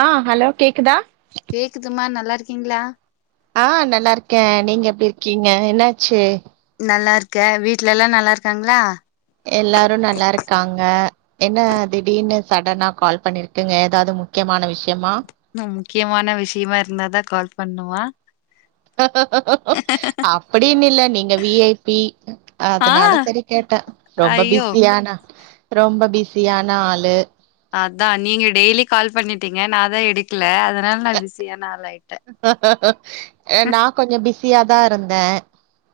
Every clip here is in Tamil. ஆ ஹலோ கேக்குதா கேக்குதுமா நல்லா இருக்கீங்களா ஆ நல்லா இருக்கே நீங்க எப்டி இருக்கீங்க என்னாச்சு நல்லா இருக்கே வீட்ல எல்லா நல்லா இருக்காங்களா எல்லாரு நல்லா இருக்காங்க என்ன திடீனு சடனா கால் பண்ணிருக்கிங்க ஏதாவது முக்கியமான விஷ் மேம் முக்கியமான விஷியமா இருந்தாதா கால் பண்ணுமா அப்டின் இல்ல நீங்க வி ஐ பி ஆ அதனால செரி கேட்டே ரொம்ப ஐயோ பிஸியானு ரொம்ப பிஸியான ஆளு அதா நீங்க டெய்லி கால் பண்ணிட்டீங்க நாதா எடுக்கல அதனால நா பிஸியான ஆளு ஏ நா கொஞ்சோ பிஸ் சியாதா இருந்தே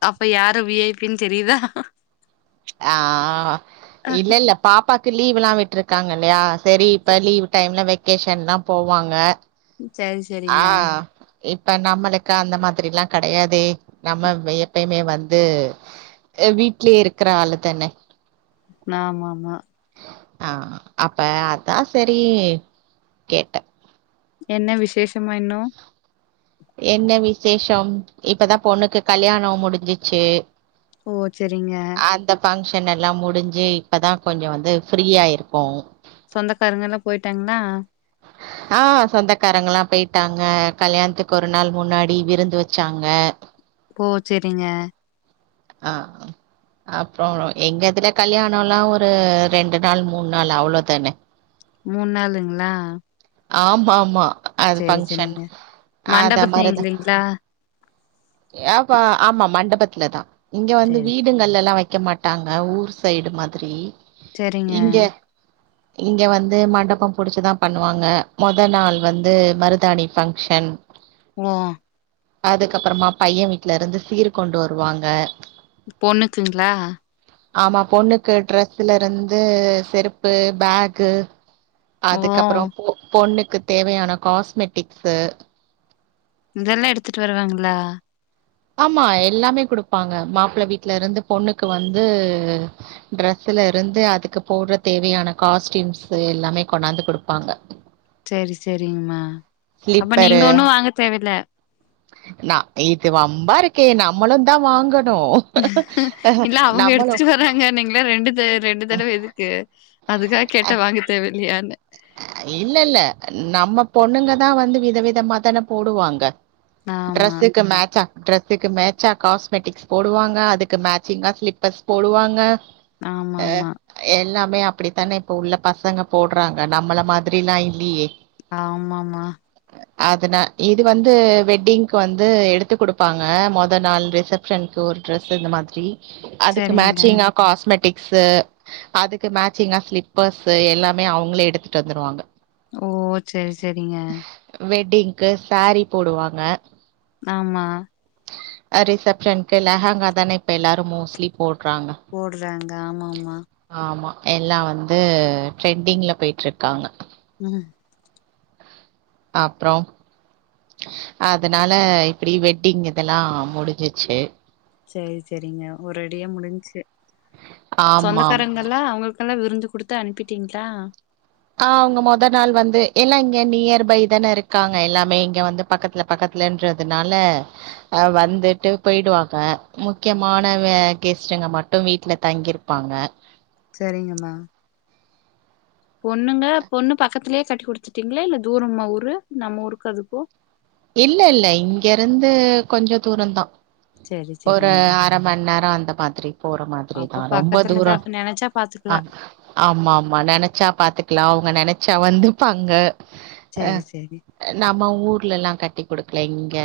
அப்ப யாரு வி ஐ பி-ன் தெரிதா ஆஹ் இல்ல இல்ல பாப்பாக் கு லீவ் எல்லா விட்டுருக்காங்க இல்லையா சேரி இப்ப லீவ் டைம்ல வெ க்கேஷன்லா போவாங்க சேரி ஆ சேரிங்க இப்ப நம்மளுக்கு அந்த மாதிரிலா கெடையாதே நம்ம எப்பயுமே வந்து வீட்லயே இருக்கிற ஆளு தான ஆமா ஆமா ஆ அப்ப அதா சரி கேட்டே என்ன விசேஷமா இன்னு என்ன விசேஷம் இப்பதா பொண்ணுக்கு கல்யாணோ முடிஞ்சிச்சு ஓ செரிங்க ன் எல்லா முடிஞ்சு இப்பதா கொஞ்சோ வந்து ஃப்ரீயா இருக்கோ சொந்தக்காரங்கெல்லா போய்ட்டாங்ளா ஆ சொந்தக்காரங்கல்லா போய்ட்டாங்க கல்யாணத்துக்கு ஒரு நாள் முன்னாடி விருந்து வெச்சாங்க ஓ செரிங்க ஆ உ அப்றோ எங்க இதுல கல்யாணோல்லா ஒரு ரெண்டு நாள் மூண் நாள் அவ்ளோதான மூண் நாளுங்ளா ஆமா ஆமா அது ஃபங்க்ஷன் அத மண்டபத்து மாரி தா இல்லைங்களா ஏப்பா ஆமா மண்டபத் துல தா இங்க வந்து சரி வீடுங்களெல்லா வை க்க மாட்டாங்க ஊர் சைடு மாதிரி செரிங்க இங்க இங்க வந்து மண்டபம் புடிச்சு தா பண்ணுவாங்க மொத நாள் வந்து மருதாணி ஃபங்க்ஷன் ங்க அதுக்கப்பறமா பைய வீட்லருந்து சீரு கொண்டு வருவாங்க பொண்ணுக்குங்ளா ஆமா பொண்ணுக்கு ட்ரஸ்லருந்து செருப்பு, பேகு ஓ அதுக்கப்பறோ பொ பொண்ணுக் கு தேவையான காஸ்மெட்டிக்ஸு இதெல்லா எடுத்துட்டு வருவாங்ளா ஆமா எல்லாமே குடுப்பாங்க மாப்ள வீட்லருந்து பொண்ணுக்கு வந்து ட்ரெஸ்லருந்து அதுக்கு போட்ற தேவையான காஸ்ட்யூம்ஸு எல்லாமே கொண்னாந்து குடுப்பாங்க சேரி சேரிங்மா அப்ப நீங்க ஸ்லிப்பரு ஒன்னு வாங்க தேவயில்ல நா இது வம்பாருக்கே நம்மளு தா வாங்க னு இல்ல அவங்க நம்மளு எடுத்துட்டு வராங்க நீங்களா ரெண்டு த ரெண்டு தடவ எதுக்கு அதுக்காக கேட்டே வாங்க தேவ இல்லயானு அ இல்ல இல்ல நம்ம பொண்ணுங்கதா வந்து வித விதமா தான போடுவாங்க ஆமா ட்ரஸ்ஸுக்கு மேட்சா ட்ரெஸ்ஸுக்கு மேட்சா காஸ்மெட்டிக்ஸ் போடுவாங்க அதுக்கு மேச்சிங்கா ஸ்லிப்பர்ஸ் போடுவாங்க ஆமா ஆமா மே அப்படித்தான இப்ப உள்ள பசங்க போட்றாங் க நம்மள மாதிரிலா இல்லியே ஆமாமா அதனா இது வந்து வெட்டிங்க்கு வந்து எடுத்து குடுப்பாங்க மொத நாள் ரிசப்ஷன்க்கு ஒரு ட்ரஸ் இந்த மாதிரி அதுக்கு சரிங்க மேச்சிங்கா காஸ்மெட் பிக்ஸ்சு அதுக்கு மேச்சிங்கா ஸ்லிப்பர்ஸ்ஷு எல்லாமே அவங்களே எடுத்துட்டு வந்துருவாங்க ஓ சேரி சேரிங்க இங்கு சேரி போடுவாங்க ஆமா அ ரிசப்ஷன்க்கு லெஹங்கா தானே இப்ப எல்லாரு மோஸ்ட்லி போட்றாங்க போடுறாங்க ஆமா ஆமா ஆமா எல்லா வந்து ட்ரெண்டிங்ல போயிட்ருக்காங்க ம் அப்புறோம் அதனால இப்டி வெட்டிங் இதெல்லா முடிஞ்சிச்சு சேரி சேரிங்க ஒரடியா முடிஞ்ச்சு ஆமா ஆமா ஆமா சொந்தக்காரங்கல்லா அவங்களுக் ல்லா விருந்து குடுத்து அனுப்பிட்டீங்களா ஆ அவங்க மொத நாள் வந்து எல்லா இங்க நியர் பை தான இருக்காங்க எல்லாமே இங்க வந்து பக்கத்துல பக்கத்துலன்றதுனால அ வந்துட்டு போய்டுவாங்க முக்கியமானவ கெஸ்ட்டுங்க மட்டு வீட்டுல தங்கியிருப்பாங்க செரிங்கம்மா பொண்ணுங்க பொண்ணு பக்கத்திலேயே கட்டி குடுத்துட்டீங்களா இல்ல தூரமா ஊரு நம்ம ஊருக்கு அதுக்கு இல்ல இல்ல இங்கறந்து கொஞ்சோ தூர தா செரி ஒரு செரிங்க அரை மண் நேர அந்த மாதி ரி போற மாதிரிதா அப்ப ரொம்ப பக்கத்துலதா தூர நெனச்சா ஆ பாத்துக்கலா ஆமாமாம நெனைச்சா பாத்துக்கலா அவங்க நெனைச்சா சா வந்துப்பாங்க அ செரி செரி நம்ம ஊர்லல்லா குடுக்கல இங்க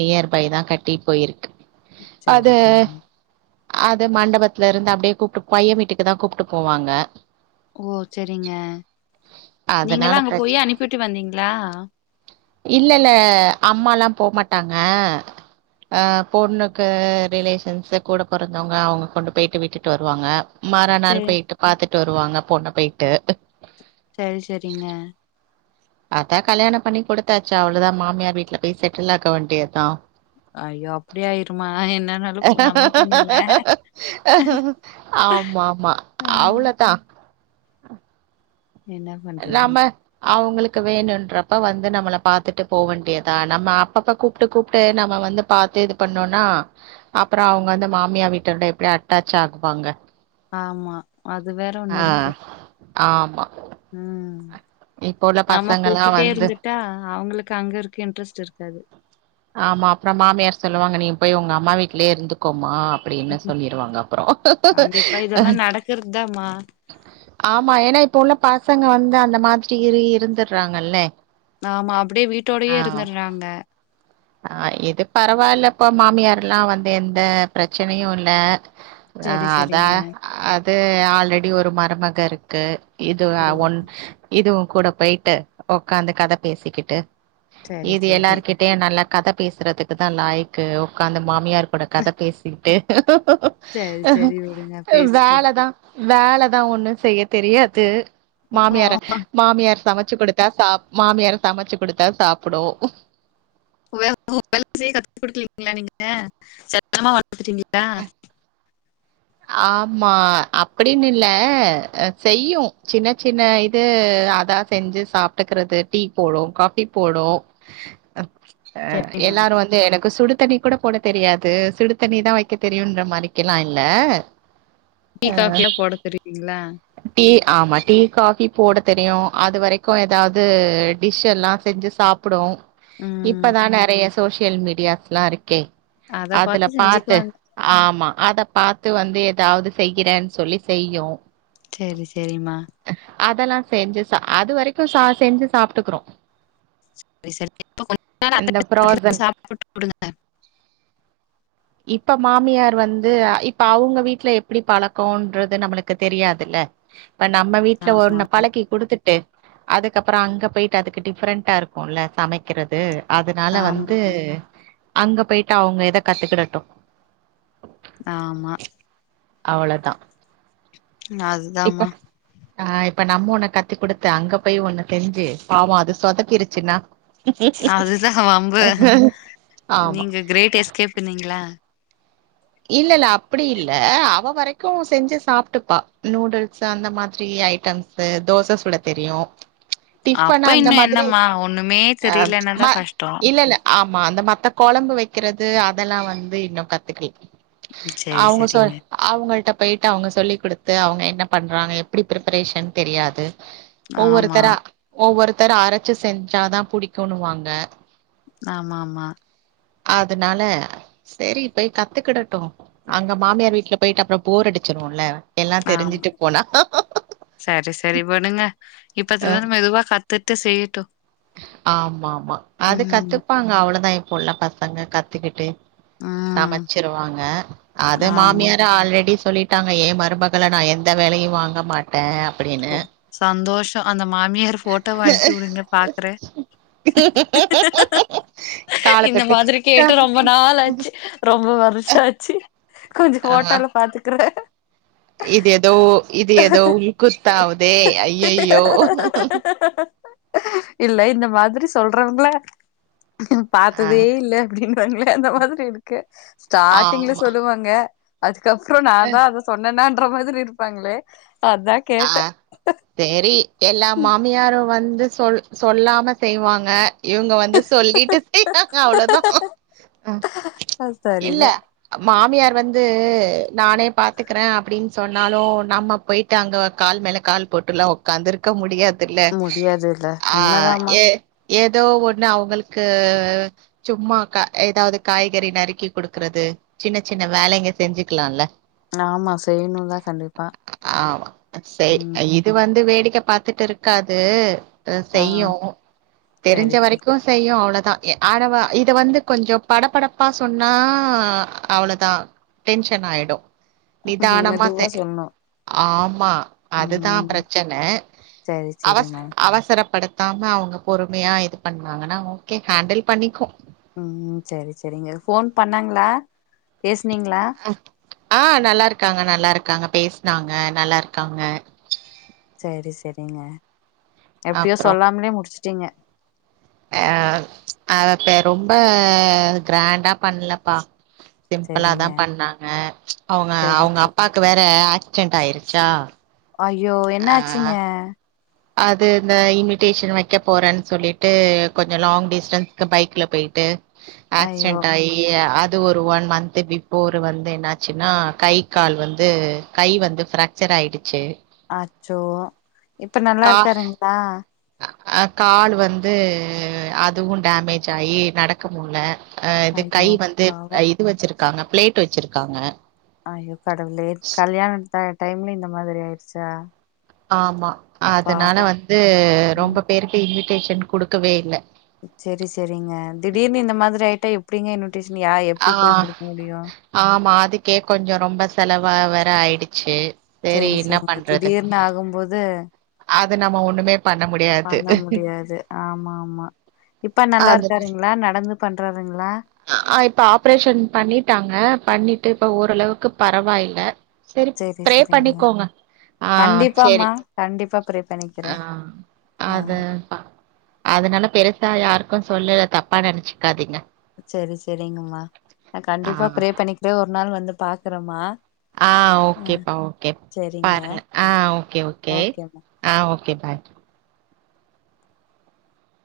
நியர் பை தா கட்டிட் போய்க்கு செரி சேரிங் அது மண்டபத்துல இருந்து அப்டியே கூப்ட்டு பைய வீட்டுக்கு தா கூப்ட்டு போவாங்க ஓ செரிங்க அதனால நீங்கல்லா அங்க பிரச்ச போயி அனுப்புட்டு வந்தீங்களா இல்லல்ல அம்மாலா போமாட்டாங்க ஆ அ பொண்ணுக்கு ரிலேஷன்ஸூ கூட பொறந்தவங்க அவங்க கொண்டு போய்ட்டு விட்டுட்டு வருவாங்க மறா நாள் செரி போயிட்டு பாத்துட் ட்டு வருவாங்க பொண்ண போய்ட்டு சரி சரிங்க அதா கல்யாண பண்ணி கொடுத்தாச்சு அவ்வளவுதா மாமியார் வீட்டுல போய் செட்டில் ஆக்காவேண்டியதுதா ஐயோ அப்டி ஆயிருமா என்னனாலு நம்ம பொண்ணுல்ல ஆமா ஆமா ஆ அவ்ளத்தா அ என்னா பண்றது அவங்களுக்கு வேணும்ன்றப்ப வந்து நம்மள பாத்துட்டு போகவேண்டியதா நம்ம அப்பப்ப கூப்ட்டு கூப்ட்டு நம்ம வந்து பாத்து இது பண்ணோம்னா அப்புற அவங்க வந்து மாமியா வீட்டோட எப்டி அட்டாச் ஆகுவாங்க ஆமா அது வேற ஒண்ணு ஆ இருக்கு ஆமா ம் இப்போ உள்ள நம்ம பசங்கல்லா கூப்டுட்டே வந்து இருந்துட்டா அவங்களுக் அங்க இருக்க இன்ட்ரெஸ்ட் இருக்காது ஆமா அப்ற மாமியார் சொல்லுவாங்க நீ போய் உங்க அம்மா வீட்லயே இருந்துக்கோமா அப்டின்னு சொல்லிருவாங்க அப்பற கண்டிப்பா இதெல்லா நடக்கறதுதாமா ஆமா ஏன்னா இப்ப உள்ள ப பசங்க வந்து அந்த மாதிரி இருந்துடுறாங்கல்லே ஆமா அப்டியே வீட்டோடயே இருந்தர்றாங்க ஆ இது பரவால்லப்பா மாமியார் எல்லா வந்து எந்த ப்ரச்சனையு இல்ல ஆ சரி அதா சரிங்க. அ ட்டு ஆல்ரெடி ஒரு மருமக இருக்கு இது ஓ! அ ஒன் இது கூட போயிட்டு ஒக்காந்து கத பேசிகிட்டு சரி இது சரி. எல்லாருகிட்டயு நல்லா கத பேசுறதுக்குதா லாயக்கு உக்காந்து மாமியார் கூட கத பேசிட்டு சரி சரி விடுங்க பேசிட்டோம். வேலதா வேலதா ஒண்ணு செய்ய தெரியாது ஓ! மாமியார மாமியார் சமைச் சமைச்சு குடுத்தா சா மாமியார சமைச்சு குடுத்தா சாப்பிடு வேலை செய்ய கத்துகுடுக்கலிங்ளா நீங்க செல்லமா வளத்துட்டிங்ளா ஆமா அப்படினு இல்ல செய்யு சின்ன சின்ன இது அதா செஞ்சு சாப்ட்டுக்கறது டீ போடு காஃபி போடு அ சரிம்மா. எல்லாரு வந்து எனக்கு சுடு தண்ணி கோட போட தெரியாது சுடு தண்ணி தா வக்க தெரியுன்ற மாரிக்கெல்லா இல்ல டீ, அ காஃபியா போட தெரியுங்களா? டீ ஆமா டீ காஃபி போட தெரியு அது வரைக்கு எதாது டிஷ் எல்லா செஞ்சு சாப்புடு ம். இப்பதா நறைய சோஷியல் மீடியாஸ்லா இருக்கே அத அதுல பாத்து செஞ்சுக்குவாங்க. ஆமா அத பாத் து வந்து எதாவுது செய்யறேனு சொல்லி செய்யு சரி சரிம்மா அதெல்லா செஞ்சு சா அது வரைக்கு ச செஞ்சு சாப்டுக்குரு சரி சரி. இப்ப கொஞ்ச நாள் அத்த இந்த ஃப்ரோசன் சாப்பிட்டு விடுங்க. இப்ப மாமியார் வந்து இப் அவுங்க வீட்ல எப்டி பழக்கன்றது நம்முளுக்கு தெரியாதில்ல இப்ப நம்ம வீட்ல ஆமா ஒன்ன பழக்கி குடுத்துட்டு அதுக்கப்புற அங்க போய்ட்டு அதுக்கு டிஃப்ரெண்ட்டா இருக்குல்ல சமைக்கறது அதனால வந்து ஆமாங்க. அங்க போயிட்டு அவங்க இத கத்துக்கிடட்டு ஆமா அவ்ளதா [inaudible] அதுதாமா அ இப்ப நம்ம ஒன்ன கத்து குடுத்து அங்க போயி ஒன்னு செஞ்சு பாவ அது சொதப்பிருச்சுனா அதுதா வம்பு ஆமா நீங்க கிரேட் எஸ்கேப் நீங்களா இல்ல இல்ல அப்படி இல்ல அவ வரைக்கு செஞ்சு சாப்டுப்பா நூடுல்ஸ் அந்த மாதிரி ஐட்டம்ஸு தோச சுட தெரியு டிஃபன் அப்ப அந்த இன்னு மாதிரி என்னம்மா ஒண்ணுமே தெரிலனாதா கஷ்ட மா அந்த மத்த கொழம்பு வக்கிறது அதெல்லா வந்து இன்னு கத்துக்கல செரி அவுங்க சொ செரிங்க அவுங்கள்ட்ட போயிட்டு அவுங்க சொல்லி குடு த்து அவுங்க என்ன பண்றாங்க எப்பிடி பிரிப்பரேஷன் தெரியாது ஆமா ஒவ்வொருத்தரா ஒவ்வொரு த்தர் அரைச்சு செஞ்சாதா புடிக்குனுவாங்க ஆமாமா அதனால சரி போய் கத்துக்கிட ட்டு அங்க மாமியார் வீட்ல போயிட்டு அப்புற போர் அடிச்சிருல்ல ஆம் சரி சரி விடுங்க அ இப்பதுலருந்து மெதுவா கத்துட் டு செய்யட்டு ஆமா ஆமா அது ம் கத்துப்பாங்க அவ்ளோதா இப்போ உள்ள பசங்க கத் துக்கிட்டு ம் சமைச்சிருவாங்க அத ஆமா மாமியார ஆல்ரெடி சொல்லிட் லிட்டாங்க ஏ மருமகள நா எந்த வேலையு வாங்க மாட்டே அப்டின்னு ஒ சந்தோஷ் ஸோ அந்த மாமியார் போட்டோவ அனுப்பி உடுங்க பாக்குறே கால இந்த தொட்டு மாதிரி க்கா கேட்டு ரொம்ப நாளாச்சு ரொம்ப வருஷோ ஆச்சு கொஞ்சே ஆ போட்டோல பாத்துக்கறே இது எதோ இது எதோ உள்க்குத் தாவுதே அய்யய்யோ இல்ல இந்த மாதிரி சொல்றவங்ள ம்ஹும் ஆ பாத்ததே இல்ல அப்டின்றாங்ளே அந்த மாதிரி இருக்கே ஸ்டாட்டிங்ல ஆமா சொல்லுவாங்க கப்புறோ நா அ தா அத சொன்னனான் ன்ற மாதிரி இருப்பாங்ளே அதா கே ஆ செரி எல்லா மாமியாரு வந் து சொல் சொல்லாம செய்வாங்க இவுங்க வந்து சொல்லிட்டு செய்வாங்க அவ்ளோதா அது இல்ல சரிதா மாமியார் வந் த்து நானே பாத்துக்கறே அப்டின்னு சொன்னாலு நம்ம போய்ட் டு அங்க கால் மேல கால் போட்டுல்லா ஒக்காந்துர்க்க முடியாத் துல்ல முடியாதுல்ல ஆ உண்மதாமா எ ஏதோ ஒண்ணு அவுங்ளுக்கு சும்மா கா எதாவுது காய்கறி நறுக்கி குடுக்கறது சின்ன சின்ன வேலைங்க செஞ்சிக்கிலான்ல ஆமா செய்ணு தா கண்டிப்பா ஆமா செய் எ ம் இது வந்து வேடிக் க பாத்துட்டுருக்காது அ ஆ செய்யூ தெரிஞ்ச சரி சரி வரைக்கு செய்யு அவ்ளோ தா ஏ ஆடவா இத வந்து கொஞ்சோ படப்படப்பா சொன்னா அவ்ளோதா டென்ஷன்னாய்டு நிதானம்மாத்தே மெதுவா சொல்ணு ஆமா அதுதா ம் ப்ரச்சன சரி அவஸ் சரிம்மா அவச ரப்படுத்தாம அவுங்க பொறுமயா இது பண்ணாங்கன்னா ஓகே ஹேண்டில் பண்ணிக்கு ம் செரி செரிங்க ஃபோன் பண்ணாங்ளா பேஸ் னிங்ளா ஆ நல்லாருக்காங்க நல்லாருக்காங்க பேஸ்னாங்க நல்லாருக்காங்க சேரி சரிங்க எப்டியோ சொல்லாம்லே முடிச் சிங்க அ அத அப்பே ரொம்ப க்ராண்டா பண்லப்பா சிம்பளா தா சரிங்க பண்ணாங்க அவுங்க சரி அவுங்க சரி அப்பாக்கு வேற ஆக்ஸ் ச்சண்ட் ஆயிருச்சா ஐயோ என்ன ஆ ஆச்சுங்க அது இந்த இன்விடேஷன் வைக்க போறேன் சொல்லிட்டு கொஞ்சம் லாங் டிஸ்டன்ஸ்க்கு பைக்ல போயிட்டு ஐயோ ஆக்ஸிடண்ட் ஆயி அ து ஒரு ஒன் மந்த்து பிஃபோர் வந்து என்னாச்சுன்னா கை கால் வந்து கை வந்து ஃப்ராக்சர் ஆகிடுச்சு அச்சோ இப்ப நல்லா இருக்காருங்களா அ கால் வந்து அதுவு டேமேஜ் ஆயி நடக்க முல அ இது கை ஐயோ வந்து பாவோ இது வச்சிருக் காங்க பிளேட் வச்சிருக்காங்க அய்யோ கடவுளே கல்யாணோ த டைம்ல இந்த மாதிரி ஆயிடுச்சா ஆமா அதனால பாவோ வந்து ம் ரொம்ப பேருக்கு இன் டேஷன் குடுக்கவே இல்ல சரி சரிங்க திடீர்னு இந்த மாதிரி ஆய்ட்டா எப்டிங்க இன் ஆ ஆமா அதுக்கே கொஞ்சம் ரொம்ப செல வா வேர ஆயிடுச்சு சேரி சரி என்ன சரிங்க பண்றது திடீர்னு ஆகும்போது அது நம்ம ஒண்ணுமே பண்ண முடியாது பண்ண முடியாது ஆமா ஆமா இப்ப நல்லா இருக்காருங்களா நடந்து பண்றாருங்களா அ இப்ப ஆப்ரேஷன் பண்ணிட்டாங்க பண்ணிட்டு இப்ப ஓரளவுக்கு பரவாயில்ல சரி சேரி ப்ரே சேரிங்க பண்ணிக்கோங்க ஆ கண்டிப்பாமா சேரி கண்டிப்பா ப்ரே பண்ணிக்கிறே ஆ ஆ அது அதனால பெரு தா யாருக்கு சொல்லல தப்பா நெனச்சுக்காதீங்க சரி சரிங்கம்மா நா ஆ கண்டிப்பா ப்ரே பண்ணிக்கிறே ஒரு நாள் வந்து பாக்குறமா ஆ ஓகேப்பா ஓகே சேரிங்க பாருங்க ஆ ஓகே ஓகே ஆ ஓ கே பாய்